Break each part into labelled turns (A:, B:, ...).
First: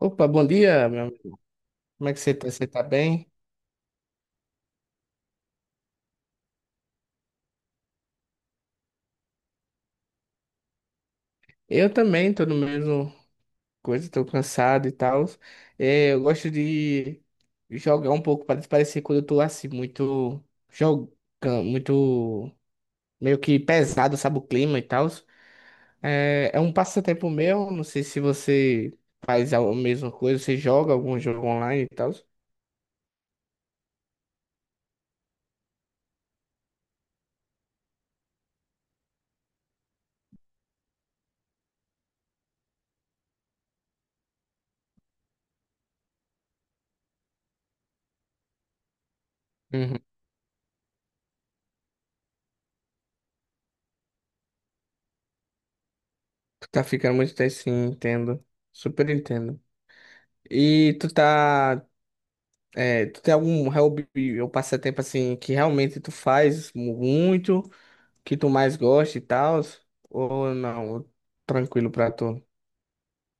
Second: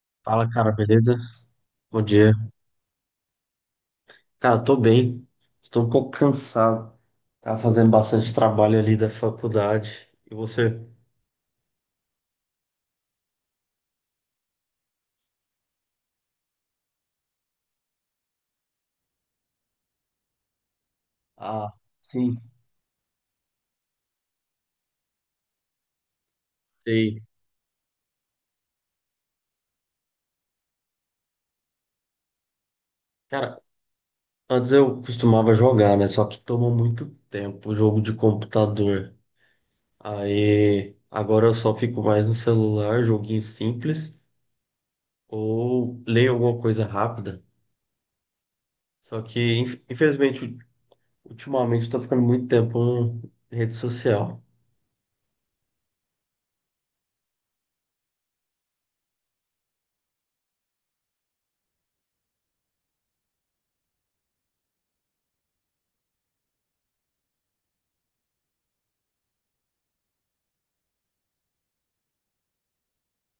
A: Opa, bom
B: Fala, cara,
A: dia, meu
B: beleza?
A: amigo.
B: Bom
A: Como é que
B: dia.
A: você tá? Você tá bem?
B: Cara, tô bem. Estou um pouco cansado. Tava fazendo bastante trabalho ali da faculdade. E você?
A: Eu também tô no mesmo coisa, tô cansado e tal. É, eu gosto de jogar um pouco para desaparecer quando eu tô assim, muito jogando,
B: Ah, sim,
A: muito meio que pesado, sabe, o clima e tal. É, é um
B: sei.
A: passatempo meu, não sei se você faz a mesma coisa, você joga algum jogo online e tal.
B: Cara, antes eu costumava jogar, né? Só que toma muito tempo o jogo de computador. Aí, agora eu só fico mais no celular, joguinho simples, ou leio alguma coisa rápida. Só que,
A: Uhum.
B: infelizmente, ultimamente eu tô ficando muito tempo em rede social.
A: Tu tá ficando muito tempo, sim, entendo. Super entendo. E tu tá. É, tu tem algum hobby ou passatempo assim que realmente tu faz muito, que tu mais gosta e tal? Ou não? Tranquilo pra tu?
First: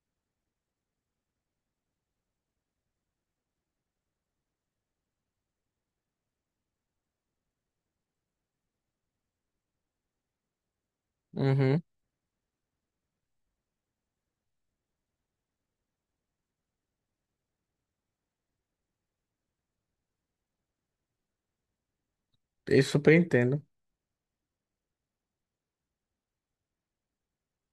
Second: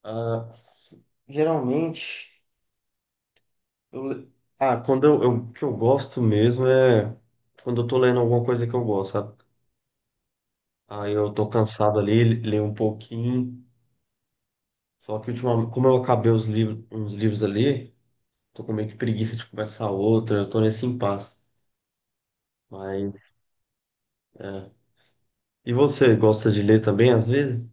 B: Ah, geralmente, eu, le- ah, o que eu gosto mesmo é quando eu tô lendo alguma coisa que eu gosto, sabe? Aí eu tô
A: Uhum.
B: cansado ali, leio um pouquinho. Só que ultimamente, como eu acabei os livros, uns livros ali, tô com meio que preguiça de começar outra, eu tô nesse impasse.
A: Eu super
B: Mas,
A: entendo.
B: é. E você, gosta de ler também às vezes?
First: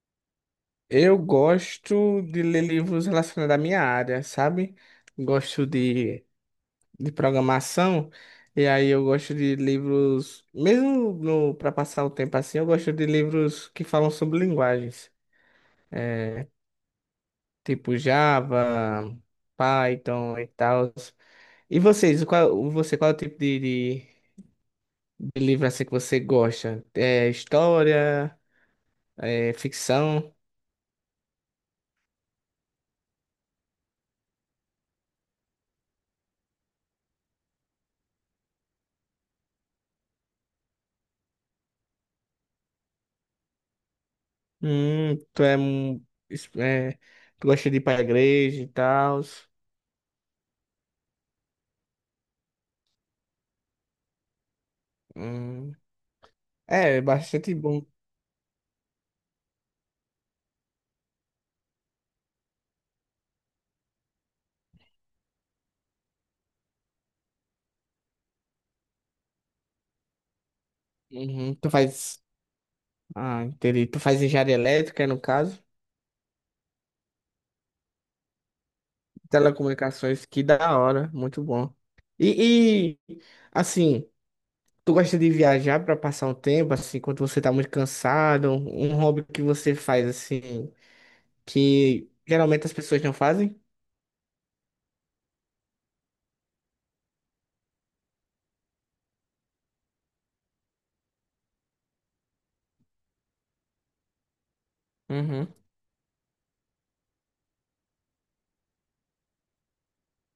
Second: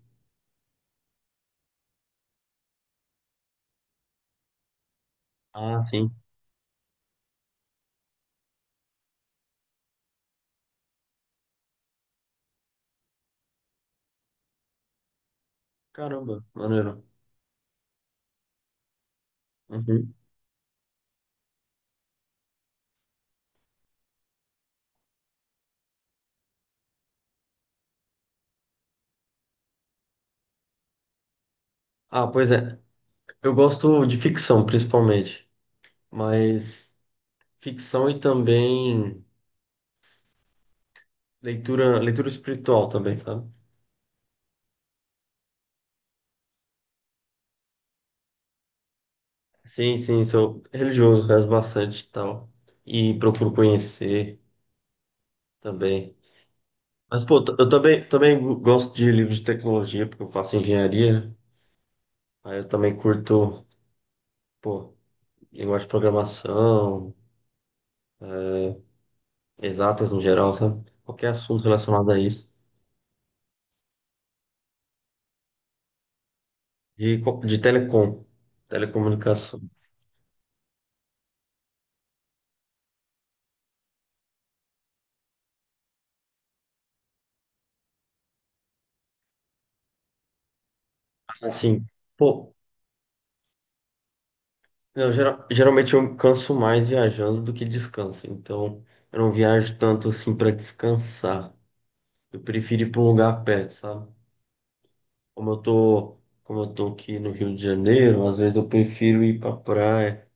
A: Eu gosto de ler livros relacionados à minha área, sabe? Gosto
B: Ah, sim.
A: de programação, e aí eu gosto de livros, mesmo no, para passar o tempo assim, eu gosto de livros que falam sobre linguagens,
B: Caramba, maneiro.
A: tipo Java,
B: Uhum.
A: Python e tal. E vocês, qual, você, qual é o tipo de livro assim que você gosta? É história? É ficção?
B: Ah, pois é. Eu gosto de ficção, principalmente. Mas ficção e também. Leitura, leitura espiritual também, sabe?
A: Tu é, é, tu gosta de ir pra igreja e tal?
B: Sim, sim, sou religioso, rezo bastante e tal. E procuro conhecer
A: Hum,
B: também.
A: é, é
B: Mas, pô,
A: bastante
B: eu
A: bom.
B: também gosto de livros de tecnologia, porque eu faço engenharia, né? Aí eu também curto, pô, linguagem de programação, exatas no geral, sabe? Qualquer
A: Uhum,
B: assunto
A: tu
B: relacionado a
A: faz,
B: isso.
A: ah, entendi. Tu faz engenharia elétrica, no caso?
B: De telecom, telecomunicação.
A: Telecomunicações, que da hora, muito bom. E assim, tu gosta de viajar pra passar um tempo, assim, quando você tá muito cansado? Um hobby que você faz, assim
B: Assim,
A: que
B: pô,
A: geralmente as pessoas não fazem.
B: eu, geralmente eu canso mais viajando do que descanso. Então, eu não viajo tanto assim para descansar. Eu prefiro ir para um lugar perto, sabe? Como
A: Uhum.
B: eu tô, como eu tô aqui no Rio de Janeiro, às vezes eu prefiro ir para praia,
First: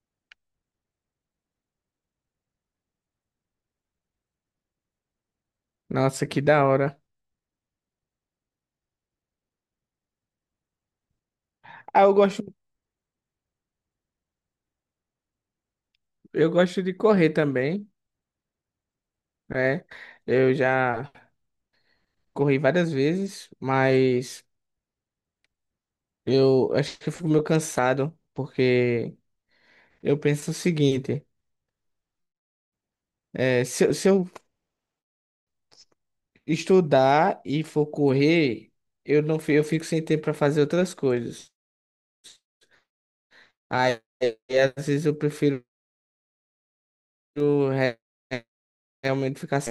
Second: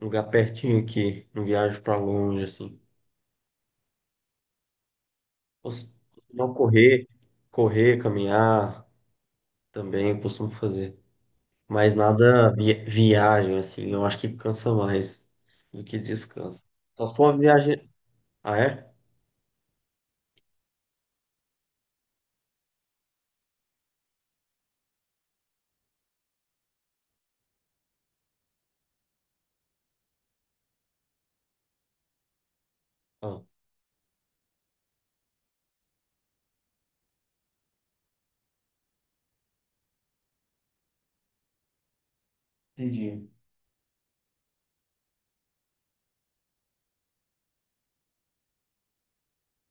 B: um lugar pertinho aqui, não viajo para longe assim. Cos-
A: Nossa, que
B: Não
A: da hora.
B: correr, correr, caminhar também eu costumo fazer, mas
A: Ah,
B: nada viagem assim. Eu acho que cansa mais do que
A: eu
B: descanso.
A: gosto de
B: Só se
A: correr
B: for uma
A: também,
B: viagem, ah é?
A: né? Eu já corri várias vezes, mas eu acho que eu fico meio cansado, porque eu penso o seguinte,
B: Ah.
A: é, se, se eu estudar e for correr, eu não fi- eu fico sem tempo para fazer outras coisas.
B: Entendi.
A: Aí, às vezes eu prefiro re- realmente ficar.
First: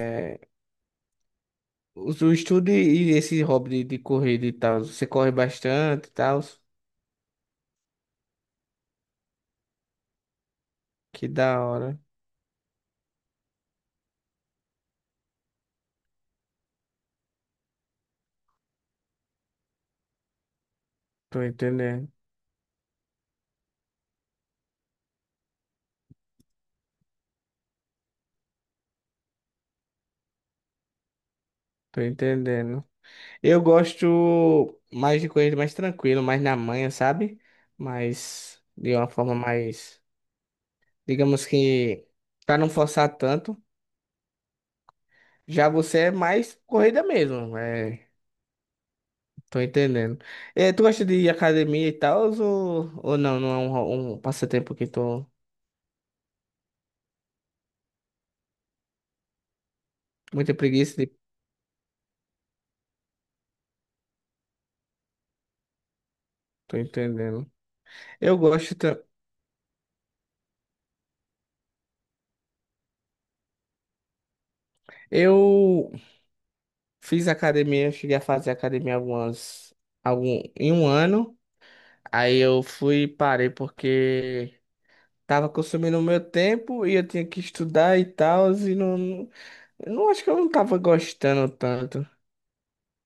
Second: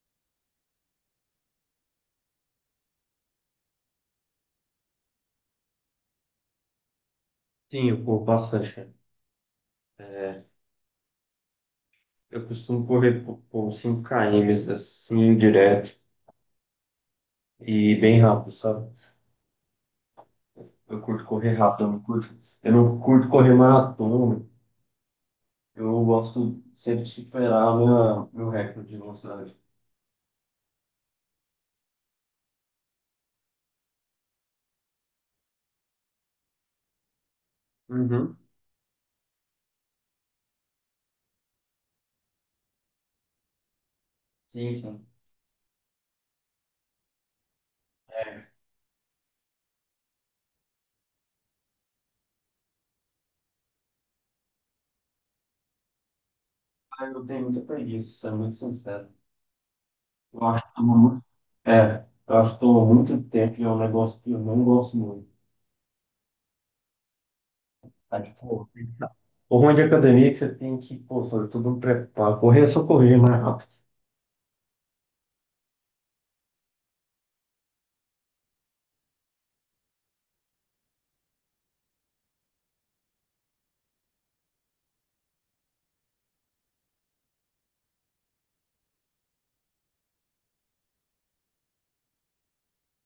A: O estudo e esse hobby de corrida e tal, você corre bastante e tal.
B: Sim, eu corro bastante, cara. É,
A: Que da hora.
B: eu costumo correr por 5 km assim, direto e bem rápido, sabe? Eu curto
A: Tô
B: correr rápido,
A: entendendo.
B: eu não curto correr maratona. Eu gosto sempre de superar minha, meu recorde de velocidade.
A: Tô entendendo. Eu gosto mais de corrida mais tranquilo, mais na manhã, sabe?
B: Uhum.
A: Mas de uma forma mais, digamos que pra não forçar tanto.
B: Sim, sim.
A: Já você é mais corrida mesmo, é, tô entendendo. É, tu gosta de ir à academia e tal, ou não? Não é um, um passatempo que tô
B: Ah, eu tenho muita preguiça, sendo muito sincero. Eu
A: muito
B: acho que
A: preguiça
B: toma
A: de...
B: muito. É, eu acho que toma muito tempo e é um negócio que eu não gosto muito.
A: Tô entendendo.
B: Tá,
A: Eu
B: tipo,
A: gosto.
B: o ruim de academia é que você tem que, pô, fazer tudo um preparo. Correr é só correr mais rápido.
A: Eu fiz academia, eu cheguei a fazer academia algumas, algum, em um ano. Aí eu fui e parei porque tava consumindo o meu tempo e eu tinha que estudar e tal, e não, não, eu não acho que eu não tava gostando tanto.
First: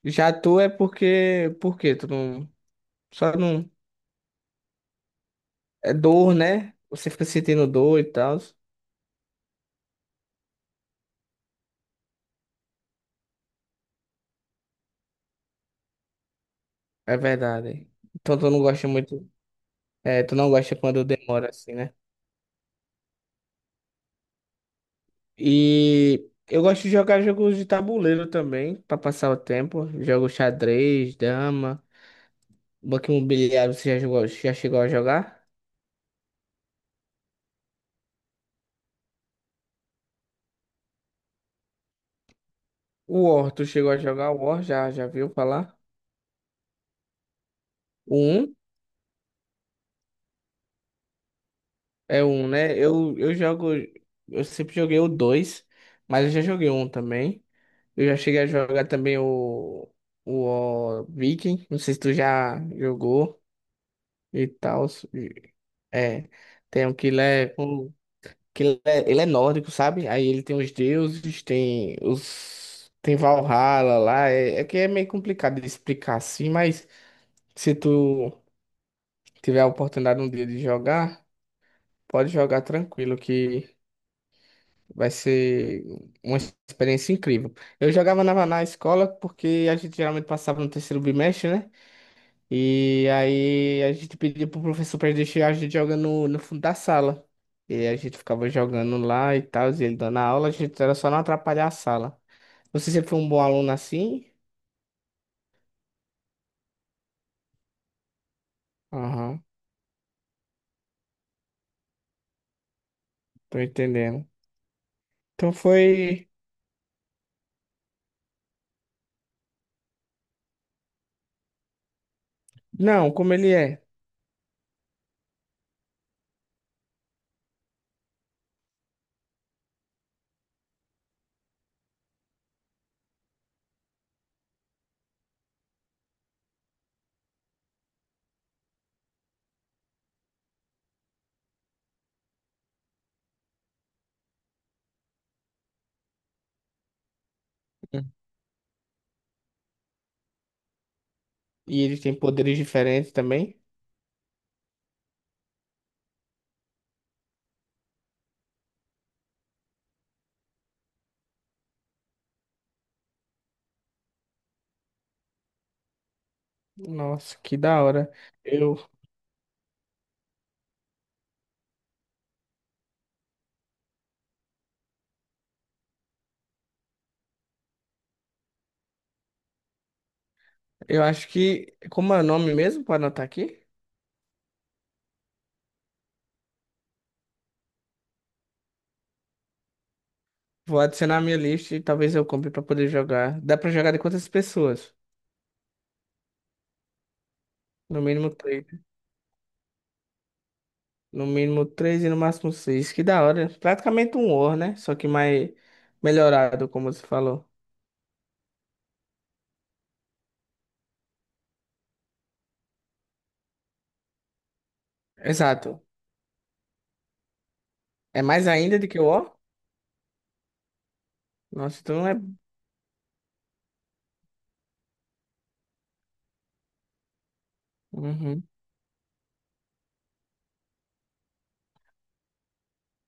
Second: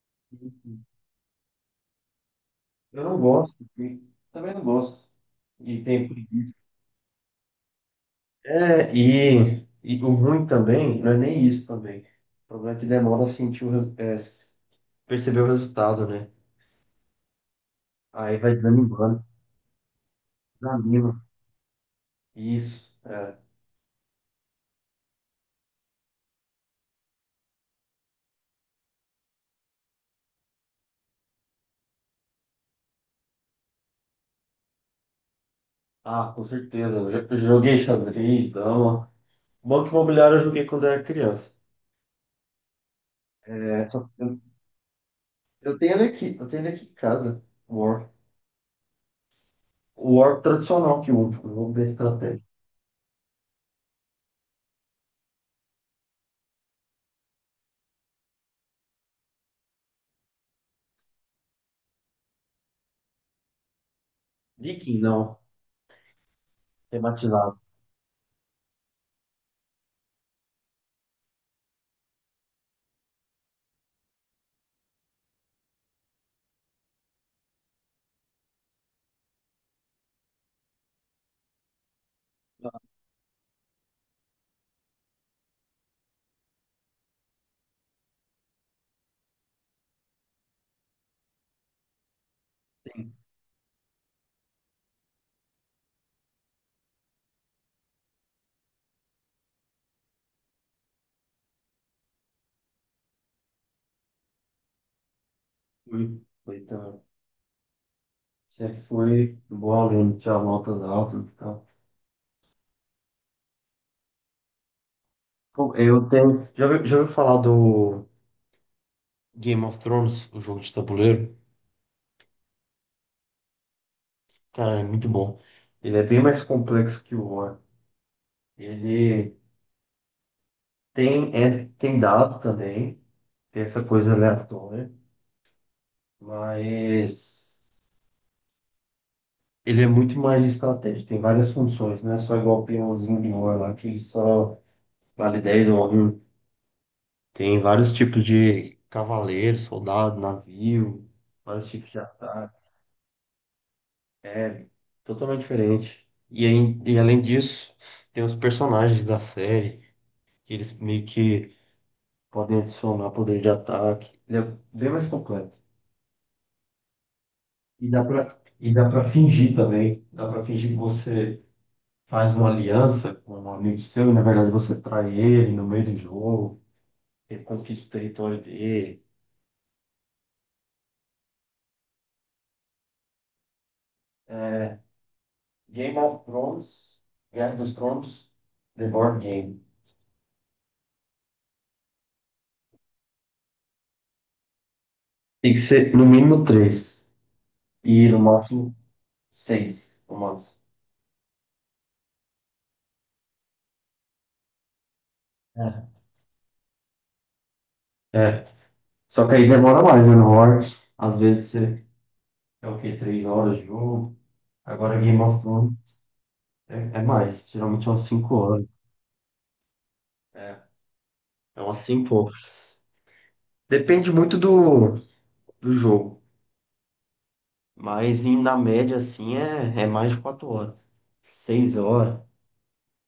A: Já tu é porque, porque tu não,
B: Eu não
A: só
B: gosto,
A: não,
B: e também não gosto. E
A: é
B: tem
A: dor,
B: preguiça.
A: né? Você fica sentindo dor e tal.
B: É, e o ruim também, não é nem isso também. O problema é que demora a sentir o, é, perceber o resultado, né?
A: É verdade.
B: Aí
A: Então tu
B: vai
A: não gosta
B: desanimando,
A: muito, é, tu não gosta quando
B: desanima.
A: demora assim, né?
B: Isso, é.
A: E eu gosto de jogar jogos de tabuleiro também, pra passar o tempo. Jogo xadrez, dama, banco imobiliário, você já jogou, já chegou a jogar?
B: Ah, com certeza. Eu joguei xadrez, dama. Banco imobiliário eu joguei quando era criança.
A: O War, tu
B: É,
A: chegou a
B: só,
A: jogar o War? Já, já viu falar?
B: Eu tenho ele aqui em casa. O War.
A: O 1
B: O War tradicional que eu uso, o jogo da
A: é o
B: estratégia.
A: 1, né? Eu jogo, eu sempre joguei o 2 mas eu já joguei um também. Eu já cheguei a jogar também ó, Viking, não sei se tu já jogou e tal.
B: Viking, não.
A: É, tem um
B: Tematizado.
A: que ele é nórdico, sabe? Aí ele tem os deuses, tem os tem Valhalla lá, é, é que é meio complicado de explicar assim, mas se tu tiver a oportunidade um dia de jogar, pode jogar tranquilo que vai ser uma experiência incrível. Eu jogava na escola porque a gente geralmente passava no terceiro bimestre, né? E aí a gente pediu pro professor pra deixar a gente jogando no fundo da sala. E a gente ficava jogando lá e tal, e ele dando a aula, a gente era só não atrapalhar a sala. Você sempre foi um bom aluno assim?
B: Fui. Foi também. Sempre fui
A: Aham,
B: um bom aluno, tinha notas altas e tal.
A: tô entendendo. Então
B: Pô, eu
A: foi.
B: tenho. Já ouviu falar do Game of Thrones, o jogo de tabuleiro?
A: Não, como ele é.
B: Cara, é muito bom. Ele é bem mais complexo que o War. Ele tem, é, tem dado também, tem essa coisa aleatória, mas. Ele é muito mais de estratégia, tem várias funções, não é só igual o peãozinho de ouro lá, que só vale 10 ou um. Tem vários
A: Hum.
B: tipos de cavaleiro, soldado, navio, vários
A: E
B: tipos
A: ele
B: de
A: tem
B: ataque.
A: poderes diferentes também.
B: É totalmente diferente. E, aí, e além disso, tem os personagens da série, que eles meio que podem adicionar poder de ataque. Ele é bem mais completo.
A: Nossa, que da hora.
B: E
A: Eu,
B: dá pra fingir também. Dá pra fingir que você faz uma aliança com um amigo seu e, na verdade, você trai ele no meio do jogo, ele conquista o território dele.
A: eu acho que. Como é o nome mesmo? Pode anotar aqui?
B: Game of Thrones, Guerra dos Tronos, The Board Game.
A: Vou adicionar a minha lista e talvez eu compre pra poder jogar. Dá pra jogar de quantas pessoas?
B: Tem que ser no mínimo três
A: No
B: e no
A: mínimo três.
B: máximo seis romances.
A: No mínimo três e no máximo seis. Que da hora. Praticamente um War, né? Só que mais
B: É.
A: melhorado, como você falou.
B: É. Só que aí demora mais, né? No Horse, às vezes você é o quê? 3 horas de jogo. Agora Game of
A: Exato.
B: Thrones é, é mais, geralmente é umas
A: É
B: cinco
A: mais
B: horas.
A: ainda do que o War?
B: É, é umas
A: Nossa, então
B: cinco
A: é.
B: horas. Depende muito do jogo. Mas
A: Uhum.
B: na média, assim, é mais de 4 horas. 6 horas.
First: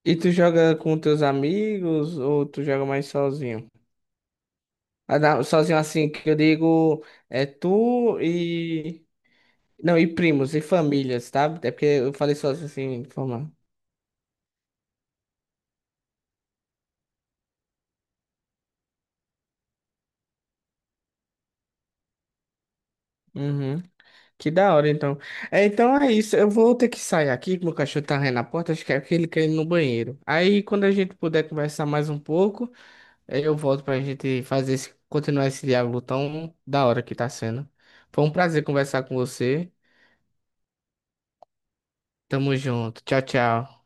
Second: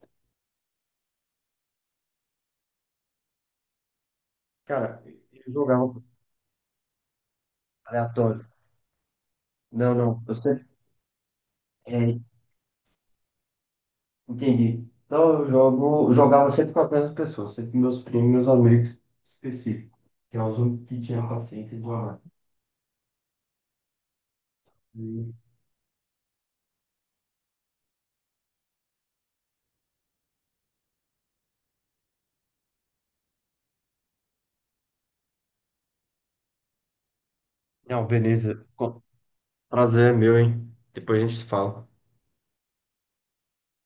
A: E tu joga com teus amigos ou tu joga mais sozinho?
B: Cara,
A: Ah, não,
B: eu
A: sozinho
B: jogava
A: assim, que eu digo é tu
B: aleatório.
A: e.
B: Não,
A: Não, e
B: não. Eu
A: primos e
B: sempre.
A: famílias, tá? É porque eu
B: É,
A: falei sozinho assim, de forma.
B: entendi. Então eu jogo, eu jogava sempre com as mesmas pessoas, sempre com meus primos, meus amigos específicos. Que é os únicos que tinham paciência de jogar.
A: Que da hora, então.
B: E-
A: É, então é isso. Eu vou ter que sair aqui, que meu cachorro tá rindo na porta. Acho que é porque ele quer ir no banheiro. Aí, quando a gente puder conversar mais um pouco, aí eu volto pra gente fazer esse, continuar esse diálogo tão da hora que tá sendo.
B: Não,
A: Foi um prazer
B: beleza.
A: conversar com você.
B: Prazer é meu, hein? Depois a gente se fala.
A: Tamo junto. Tchau, tchau.